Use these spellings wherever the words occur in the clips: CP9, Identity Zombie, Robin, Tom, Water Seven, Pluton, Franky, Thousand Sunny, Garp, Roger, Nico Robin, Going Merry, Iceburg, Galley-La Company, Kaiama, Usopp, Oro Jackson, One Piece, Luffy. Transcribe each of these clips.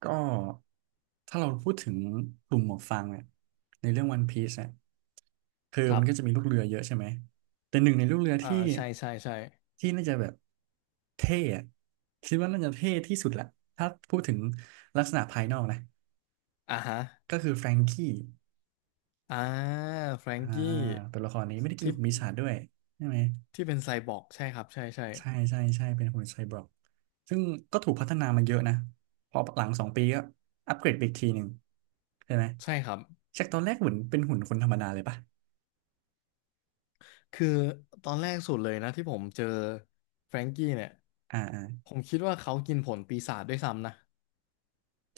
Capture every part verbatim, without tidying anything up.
ก็ถ้าเราพูดถึงกลุ่มหมวกฟางเนี่ยในเรื่องวันพีซเนี่ยคือคมัรันบก็จะมีลูกเรือเยอะใช่ไหมแต่หนึ่งในลูกเรืออ่าที่ใช่ ใช่ ใช่ที่น่าจะแบบเท่อะคิดว่าน่าจะเท่ที่สุดแหละถ้าพูดถึงลักษณะภายนอกนะอ่าฮะก็คือแฟรงกี้อ่าแฟรงอ่ากี้ตัวละครนี้ไม่ได้กินที่ของปีศาจด้วยใช่ไหม ที่เป็นไซบอร์กใช่ครับ ใช่ ใช่ ใช่ใช่ใช่เป็นหุ่นไซบอร์กซึ่งก็ถูกพัฒนามาเยอะนะพอหลังสองปีก็อัปเกรดไปอีกทีหนึ่งใช่ไหม ใช่ครับจากตอนแรกเหมือนเป็นหุ่นคนธรรมดาเลยปะคือตอนแรกสุดเลยนะที่ผมเจอแฟรงกี้เนี่ย อ่าอ่าผมคิดว่าเขากินผลปีศาจด้วยซ้ำนะ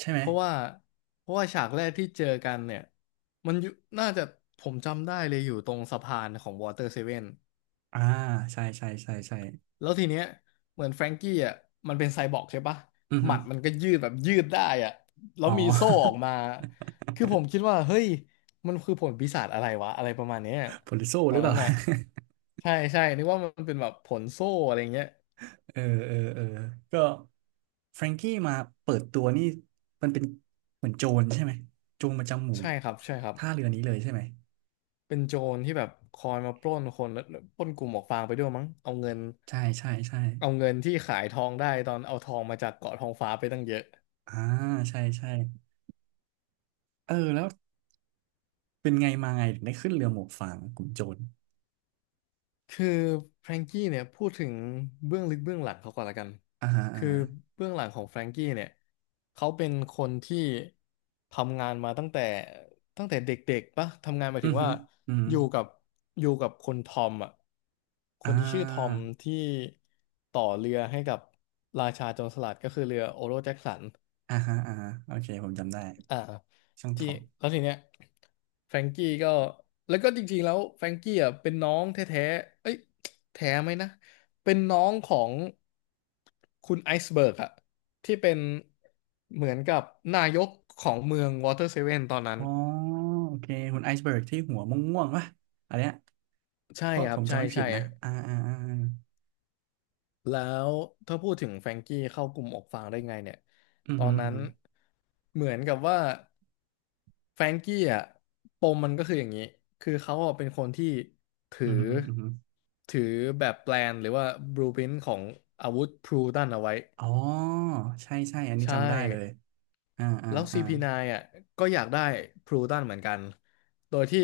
ใช่ไหม เพราะว่าเพราะว่าฉากแรกที่เจอกันเนี่ย มันอยู่น่าจะผมจำได้เลยอยู่ตรงสะพานของวอเตอร์เซเว่น อ่าใช่ใช่ใช่ใช่แล้วทีเนี้ยเหมือนแฟรงกี้อ่ะมันเป็นไซบอร์กใช่ปะอือหฮึมัดมันก็ยืดแบบยืดได้อ่ะแล้อ๋วอ มีโซ่อ อกมาคือผมคิดว่าเฮ้ยมันคือผลปีศาจอะไรวะอะไรประมาณเนี้ยโพลิโซตหอรืนอเปนั้ล่า น อ่ะใช่ใช่นึกว่ามันเป็นแบบผลโซ่อะไรเงี้ยเออเออเออก็แฟรงกี้มาเปิดตัวนี่มันเป็นเหมือนโจรใช่ไหม โจรประจำหมู่ใช่ครับใช่ครับท่าเรือนี้เลยใช่ไหมเป็นโจรที่แบบคอยมาปล้นคนแล้วปล้นกลุ่มหมวกฟางไปด้วยมั้งเอาเงินใช่ใช่ใช่เอาเงินที่ขายทองได้ตอนเอาทองมาจากเกาะทองฟ้าไปตั้งเยอะ อ่าใช่ใช่เออแล้ว เป็นไงมาไงถึงได้ขึ้นเรือหมวกฟางกลุ่มโจรคือแฟรงกี้เนี่ยพูดถึงเบื้องลึกเบื้องหลังเขาก่อนละกันอ่าฮะอ่าคือฮะเบื้องหลังของแฟรงกี้เนี่ยเขาเป็นคนที่ทำงานมาตั้งแต่ตั้งแต่เด็กๆปะทำงานหมายอืถึองฮึว่าอือฮึอยู่กับอยู่กับคนทอมอ่ะคอ่นที่ชื่อทอมาที่ต่อเรือให้กับราชาโจรสลัดก็คือเรือโอโรแจ็คสัน อ่าฮะอ่าฮะโอเคผมจำได้อ่าช่างทที่องแล้วทีเนี้ยแฟรงกี้ก็แล้วก็จริงๆแล้วแฟรงกี้อ่ะเป็นน้องแท้ๆเอ้ยแท้ไหมนะเป็นน้องของคุณไอซ์เบิร์กอะที่เป็นเหมือนกับนายกของเมืองวอเตอร์เซเว่นตอนอ๋อนั้นโอเคคุณไอซ์เบิร์กที่หัวม่วงๆป่ะอันเนี้ยใช่เพราะคผรับมใช่จำไม่ผิใช่ดนะอ่าอ่าอ่าแล้วถ้าพูดถึงแฟรงกี้เข้ากลุ่มออกฟางได้ไงเนี่ยอือตอฮึนอืนั้อนฮึเหมือนกับว่า แฟรงกี้อ่ะปมมันก็คืออย่างนี้คือเขาอะเป็นคนที่ถือืออฮึอือฮึถือแบบแปลนหรือว่าบลูพรินท์ของอาวุธพลูตันเอาไว้อ๋อใช่ใช่อันนี้ใช่จำได้เลยอ่าอ่าแล้ว อ่า ซี พี ไนน์ อ่ะก็อยากได้พลูตันเหมือนกันโดยที่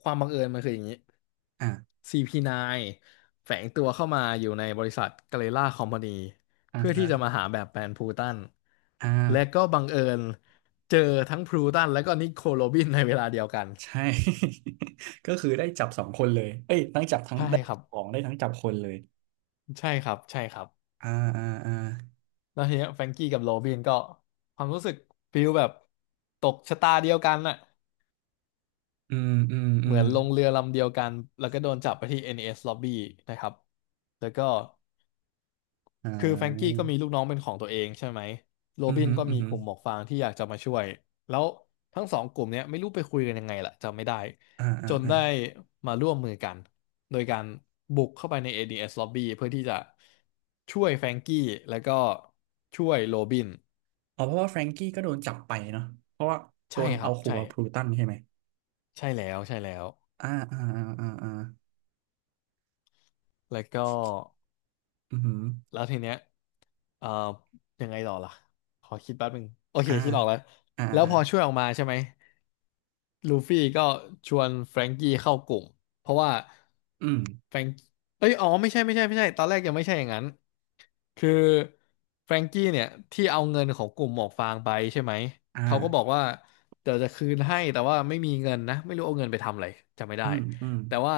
ความบังเอิญมันคืออย่างนี้ อ่า ซี พี ไนน์ แฝงตัวเข้ามาอยู่ในบริษัทกาเลล่าคอมพานีอ่าเพื่อที่ฮะจะมาหาแบบแปลนพลูตันอ่าและก็บังเอิญเจอทั้งพลูตันและก็นิโคลโรบินในเวลาเดียวกัน ใช่ ก็คือได้จับสองคนเลยเอ้ยทั้งจับทั้งใช่ได้ครับของได้ทั้งจับคนเลยใช่ครับ ใช่ครับ อ่าอ่าอ่า แล้วทีเนี้ยแฟรงกี้กับโรบินก็ความรู้สึกฟิลแบบตกชะตาเดียวกันน่ะอืมอืมอืเหมืมอนลงเรือลำเดียวกัน แล้วก็โดนจับไปที่ เอ็น อี เอส Lobby นะครับ แล้วก็ อ่คือแฟรงกี้าก็มีลูกน้องเป็นของตัวเองใช่ไหมโรอืมอบินหือก็อือมีหืกอลุ่มหมวกฟางที่อยากจะมาช่วยแล้วทั้งสองกลุ่มเนี้ยไม่รู้ไปคุยกันยังไงล่ะจำไม่ได้อ่าอ่าจนอ่าได้มาร่วมมือกันโดยการบุกเข้าไปใน เอ ดี เอส Lobby เพื่อที่จะช่วยแฟรงกี้แล้วก็ช่วยโรบินอ๋อเพราะว่าแฟรงกี้ก็โดนจับไปเนาะเพราะว่าโดใช่นครัเอาบขู่ใช่กับพลูตันใช่ไหมใช่แล้วใช่แล้วอ่าอ่าอ่าอ่าอ่าแล้วก็ อือหือแล้วทีเนี้ยเอ่อยังไงต่อล่ะขอคิดแป๊บหนึ่งโอเคอ่าคิดออกแล้วอ่าแล้วอ่าพอช่วยออกมาใช่ไหมลูฟี่ก็ชวนแฟรงกี้เข้ากลุ่มเพราะว่าอืมแฟรงเอ้ยอ๋อไม่ใช่ไม่ใช่ไม่ใช่ตอนแรกยังไม่ใช่อย่างนั้นคือแฟรงกี้เนี่ยที่เอาเงินของกลุ่มหมวกฟางไปใช่ไหมอ่าเขาก็บอกว่าเดี๋ยวจะคืนให้แต่ว่าไม่มีเงินนะไม่รู้เอาเงินไปทำอะไรจำไม่ได้ อืมอืมแต่ว่า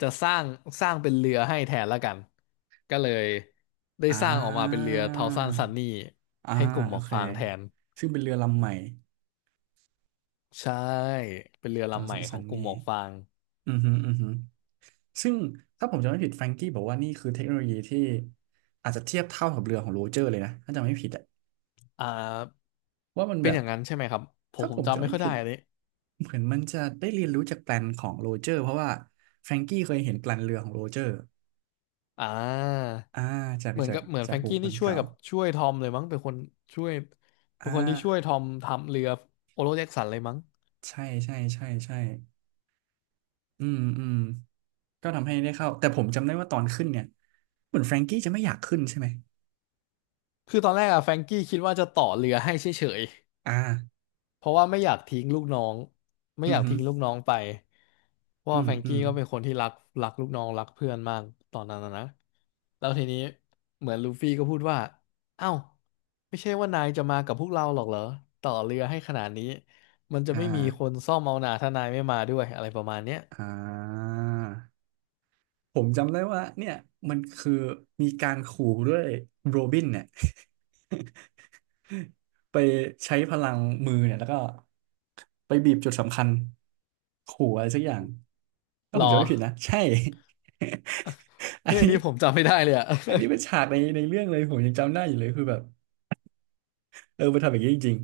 จะสร้างสร้างเป็นเรือให้แทนละกันก็เลยได้อ่สร้างออกมาเป็นเรืาอทาวซันซันนี่อ่าให้กลุ่มหโอมวกเคฟางแทนซึ่งเป็นเรือลำใหม่ใช่เป็นเรือตอนลำใหสม่ขอั้งนกๆลุ่มนี่หมวกฟางอือหืออือหือซึ่งถ้าผมจำไม่ผิดแฟรงกี้บอกว่านี่คือเทคโนโลยีที่อาจจะเทียบเท่ากับเรือของโรเจอร์เลยนะถ้าจำไม่ผิดอะอ่าว่ามันเป็แบนอบย่างนั้นใช่ไหมครับผมถ้าผผมมจำจำไม่ไม่ค่อยผิได้ด อันนี้เหมือนมันจะได้เรียนรู้จากแปลนของโรเจอร์เพราะว่าแฟรงกี้เคยเห็นแปลนเรือของโรเจอร์อ่าอ่าจากเหมือนจากกับเหมือนจาแฟกรงบุคกี้คนี่ลช่วยเก่ากับช่วยทอมเลยมั้งเป็นคนช่วยเป็อ่นคนที่ช่วยทาอมทำเรือโอโรเจ็กสันเลยมั้งใช่ใช่ใช่ใช่อืมอืมก็ทำให้ได้เข้าแต่ผมจำได้ว่าตอนขึ้นเนี่ยเหมือนแฟรงกี้จะไม่อยากขึ้นใช่ไหมคือตอนแรกอะแฟรงกี้คิดว่าจะต่อเรือให้เฉย อ่าเพราะว่าไม่อยากทิ้งลูกน้องไม่อือมอยากหือทิ้งลูกน้องไปเพราะอืว่ามแฟรงอืกี้มก็เป็นคนที่รักรักลูกน้องรักเพื่อนมากตอนนั้นนะนะแล้วทีนี้เหมือนลูฟี่ก็พูดว่าเอ้าไม่ใช่ว่านายจะมากับพวกเราหรอกเหรอต่อเรือให้ขนาดนี้มันจะอ่ไม่มีคนาซ่อมเอาหนาถ้านายไม่มาด้วยอะไรประมาณเนี้ยอ่าผมจำได้ว่าเนี่ยมันคือมีการขู่ด้วยโรบินเนี่ย ไปใช้พลังมือเนี่ยแล้วก็ไปบีบจุดสำคัญขู่อะไรสักอย่างถ้าผรมอจำไม่ผิดนะใช่ อันเฮ้ยอันนี้นี้ผมจำไม่ได้เลยอะ อันนี้เป็น ฉากในในเรื่องเลยผมยังจำได้อยู่เลยคือแบบเออมันทำอย่างนี้จริง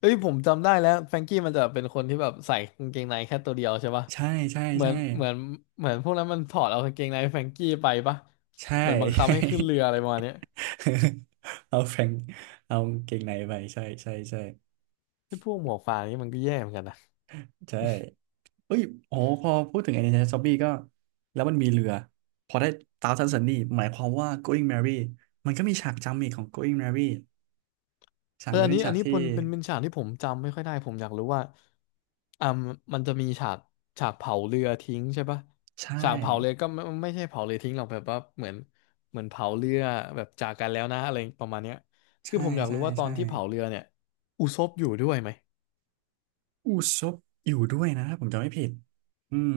เอ้ยผมจำได้แล้วแฟรงกี้มันจะเป็นคนที่แบบใส่กางเกงในแค่ตัวเดียวใช่ปะๆใช่ใช่เหมือใช่นเหมือนเหมือนพวกนั้นมันถอดเอากางเกงในแฟรงกี้ไปปะใช่ เหมือนบังคับให้ขึ้นเรือ อะไรประมาณเนี้ยใช่ เอาแฟรงค์เอากางเกงในไปใช่ใช่ใช่ไอ้พวกหมวกฟางนี่มันก็แย่เหมือนกันนะใช่ เอ้ยโอ้พอพูดถึง Identity Zombie ก็แล้วมันมีเรือพอได้ Thousand Sunny หมายความว่า Going Merry มันก็มีฉากจำอีกของ Going Merry ฉาเอกอนี้อันเป็นนี้ฉาอักนนี้ที่เป็นเป็นเป็นฉากที่ผมจำไม่ค่อยได้ผมอยากรู้ว่าอ่ามันจะมีฉากฉากเผาเรือทิ้งใช่ปะใช่ฉากเผาเรือก็ไม่ไม่ใช่เผาเรือทิ้งหรอกแบบว่าเหมือนเหมือนเผาเรือแบบจากกันแล้วนะอะไรประมาณเนี้ยคือใช่ผมอยากใช่รู้ว่าตอนใช่ที่เผาเรือเนี่ยอุซบอยู่ด้วยไหม อูซบอยู่ด้วยนะถ้าผมจำไม่ผิดอืม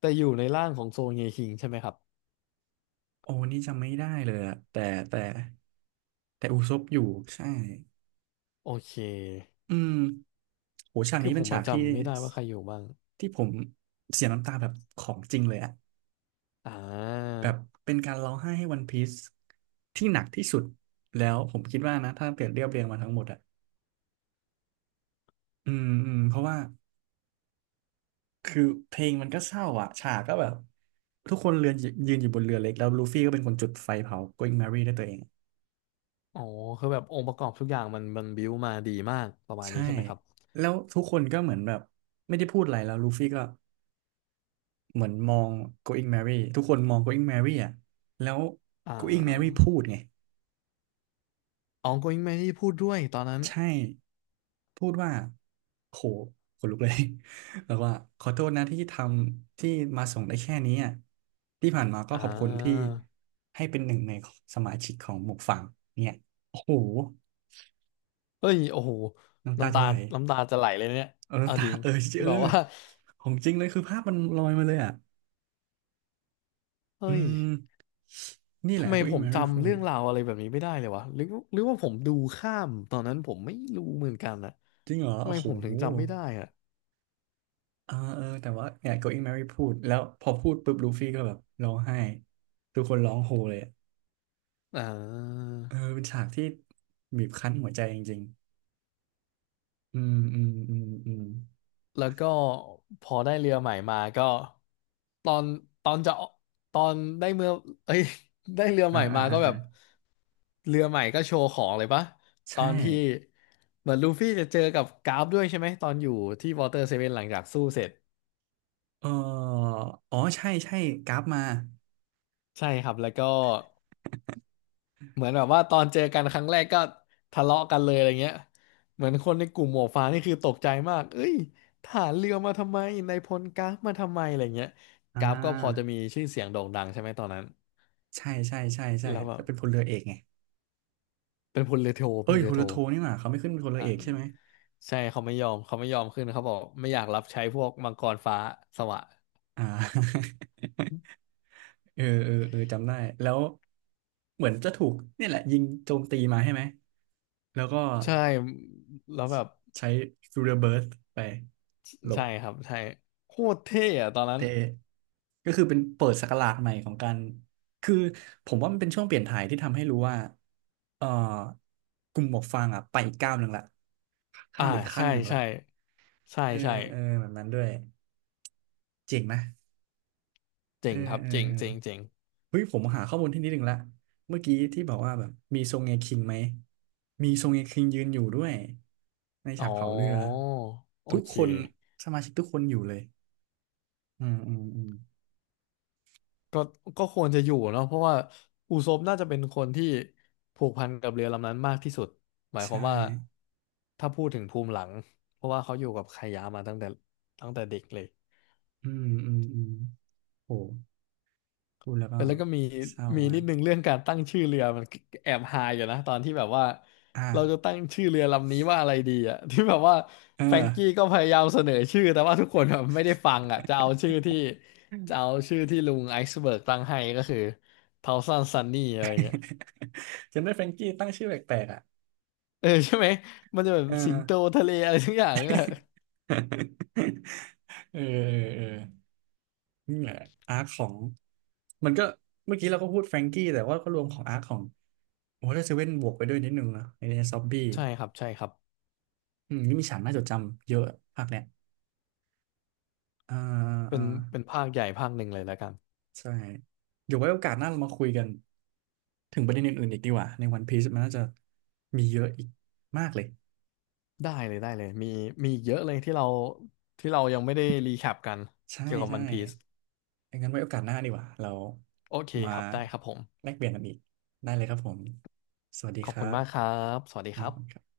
แต่อยู่ในร่างของโซเงคิงใช่ไหมครับโอ้นี่จำไม่ได้เลยอะแต่แต่แต่อูซบอยู่ใช่โอเคอืมโหฉากคือนี้ผเป็นมฉามันกที่จำไม่ได้ว่าใครอยู่บ้างที่ผมเสียน้ำตาแบบของจริงเลยอะ อ่าแบบเป็นการร้องไห้ให้วันพีซที่หนักที่สุดแล้วผมคิดว่านะถ้าเกิดเรียบเรียงมาทั้งหมดอ่ะอืมอืมเพราะว่าคือเพลงมันก็เศร้าอ่ะฉากก็แบบทุกคนเรือนยืนอยู่บนเรือเล็กแล้วลูฟี่ก็เป็นคนจุดไฟเผา Going Merry ได้วยตัวเองอ๋อคือแบบองค์ประกอบทุกอย่างมันมันบิวมาดีมากประมาณใช่นี้ใช่ไหมครับแล้วทุกคนก็เหมือนแบบไม่ได้พูดอะไรแล้วลูฟี่ก็เหมือนมอง Going Merry ทุกคนมอง Going Merry อ่ะแล้ว อ่ Going Merry าพูดไง อ๋อ Going Man ที่พูดด้วยตอนนั้นใช่ พูดว่า โหขนลุกเลย แล้วว่าขอโทษนะที่ทำที่มาส่งได้แค่นี้อ่ะ ที่ผ่านมาก็อ่ขอบคุณที่าให้เป็นหนึ่งในสมาชิกของหมวกฝั่งเนี่ยโอ้โห เฮ้ยโอ้โหน้ำตาน้ำจะตาไหลน้ำตาจะไหลเลยเนี่ยเออเอาน้ำตาจริงเออคือเออ แบบว่าของจริงเลยคือภาพมันลอยมาเลยอ่ะ อืเฮ้ยม นี่แหทำละ ไมผ Going ม Merry พูจำดเรื่องราวอะไรแบบนี้ไม่ได้เลยวะหรือหรือว่าผมดูข้ามตอนนั้นผมไม่รู้เหมือนกันนะจริงเหรอทำไมโอ้โหผมถึงจำไม่ได้อะอ่าเออแต่ว่าเนี่ย Going Merry พูดแล้วพอพูดปุ๊บลูฟี่ก็แบบร้องไห้ทุกคนร้องโฮเลย อ่เออา เป็นฉากที่บีบคั้นหัวใจจริงๆอืมอืมอืมอืมแล้วก็พอได้เรือใหม่มาก็ตอนตอนจะตอนได้เมื่อเอ้ย ได้เรือใหอ่าม่อ่ามาอ่าก็แบอ่าบเรือใหม่ก็โชว์ของเลยปะตอใช่นที่เหมือนลูฟี่จะเจอกับกราฟด้วยใช่ไหมตอนอยู่ที่วอเตอร์เซเว่นหลังจากสู้เสร็จเอออ๋อใช่ใช่กราฟมาใช่ครับแล้วก็ เหมือนแบบว่าตอนเจอกันครั้งแรกก็ทะเลาะกันเลยอะไรเงี้ยเหมือนคนในกลุ่มหมวกฟางนี่คือตกใจมากเอ้ยทหารเรือมาทำไมนายพลกราฟมาทำไมอะไรเงี้ยอ่กราฟก็พอจะามีชื่อเสียงโด่งดังใช่ไหมตอนนั้นใช่ใช่ใช่ใช่แล้วแบแล้วบเป็นพลเรือเอกไงเป็นพลเรือโทพเอ้ลยพเรือลโทเรือโทนี่หว่าเขาไม่ขึ้นเป็นพลเรือเอกใช่อ่ะไหมใช่เขาไม่ยอมเขาไม่ยอมขึ้นเขาบอกไม่อยากรับใช้พวกมังกรฟ้าสวะอ่า เออเออเออจำได้แล้วเหมือนจะถูกเนี่ยแหละยิงโจมตีมาใช่ไหมแล้วก็ใช่แล้วแบบใช้ฟิวเ e อร์เบิร์สไปหลบ ใช่ครับใช่โคตรเท่อะตอนนั้นเตะก็คือเป็นเปิดศักราชใหม่ของการคือผมว่ามันเป็นช่วงเปลี่ยนถ่ายที่ทำให้รู้ว่าเอ่อกลุ่มหมวกฟางอ่ะไปอีกก้าวหนึ่งละข้าอ่ามอีกขั้ใช่นหนึ่งละใช่ใช่เออใช่เออแบบนั้นด้วยเจ๋งไหมเอเจ๋องครับเออเจ๋งเออเจ๋งเจ๋ง เฮ้ยผมหาข้อมูลที่นิดหนึ่งละเมื่อกี้ที่บอกว่าแบบมีทรงเงคิงไหมมีทรงเงคิงยืนอยู่ด้วยในอ๋ฉากอเผาเรือโอทุกเคคนสมาชิกทุกคนอยู่เลยอืมอืมอืมก็ก็ควรจะอยู่เนาะเพราะว่าอูซบน่าจะเป็นคนที่ผูกพันกับเรือลำนั้นมากที่สุดหมายคใช่วามว่าถ้าพูดถึงภูมิหลังเพราะว่าเขาอยู่กับไคยามาตั้งแต่ตั้งแต่เด็กเลย อืมอืมอืมโห พูดแล้วเอก็อแล้วก็มีเศร้ามีมานิก ดนึงเรื่องการตั้งชื่อเรือมันแอบฮาอยู่นะตอนที่แบบว่าอ่ะเราจะตั้งชื่อเรือลำนี้ว่าอะไรดีอ่ะ ที่แบบว่าเอแฟรงกี้อก็พยายามเสนอชื่อแต่ว่าทุกคนแบบไม่ได้ฟังอ่ะจะเอาชื่อที่จะเอาชื่อที่ลุงไอซ์เบิร์กตั้งให้ก็คือเทาซันซันนี่อะไรเงี้ยจำได้แฟรงกี้ตั้งชื่อแปลกๆอ่ะเออใช่ไหมมันจะแบบเอสิงโตอ ทะเลอะไรทุกอย่าง เออ เออเออเออนี่แหละอาร์คของมันก็ เมื่อกี้เราก็พูดแฟรงกี้แต่ว่าก็รวมของอาร์คของวอเตอร์เซเว่นบวกไปด้วยนิดนึงนะในซอบบี้ใช่ครับใช่ครับอืมนี่มีฉากน่าจดจำเยอะภาคเนี้ยอ่าเป็อ่านเป็นภาคใหญ่ภาคหนึ่งเลยแล้วกันใช่เดี๋ยวไว้โอกาสหน้าเรามาคุยกันถึงประเด็นอื่นๆอีกดีกว่าในวันพีซมันน่าจะมีเยอะอีกมากเลย ได้เลยได้เลยมีมีอีกเยอะเลยที่เราที่เรายังไม่ได้รีแคปกันใช่เกี่ยวกับใช่วันพีซ งั้นไว้โอกาสหน้าดีกว่าเราโอเคมาครับ ได้ครับผม แลกเปลี่ยนกันอีกได้เลยครับผม สวัสดีขอคบรัคุณบมากครับ สวัสดีคครับรับ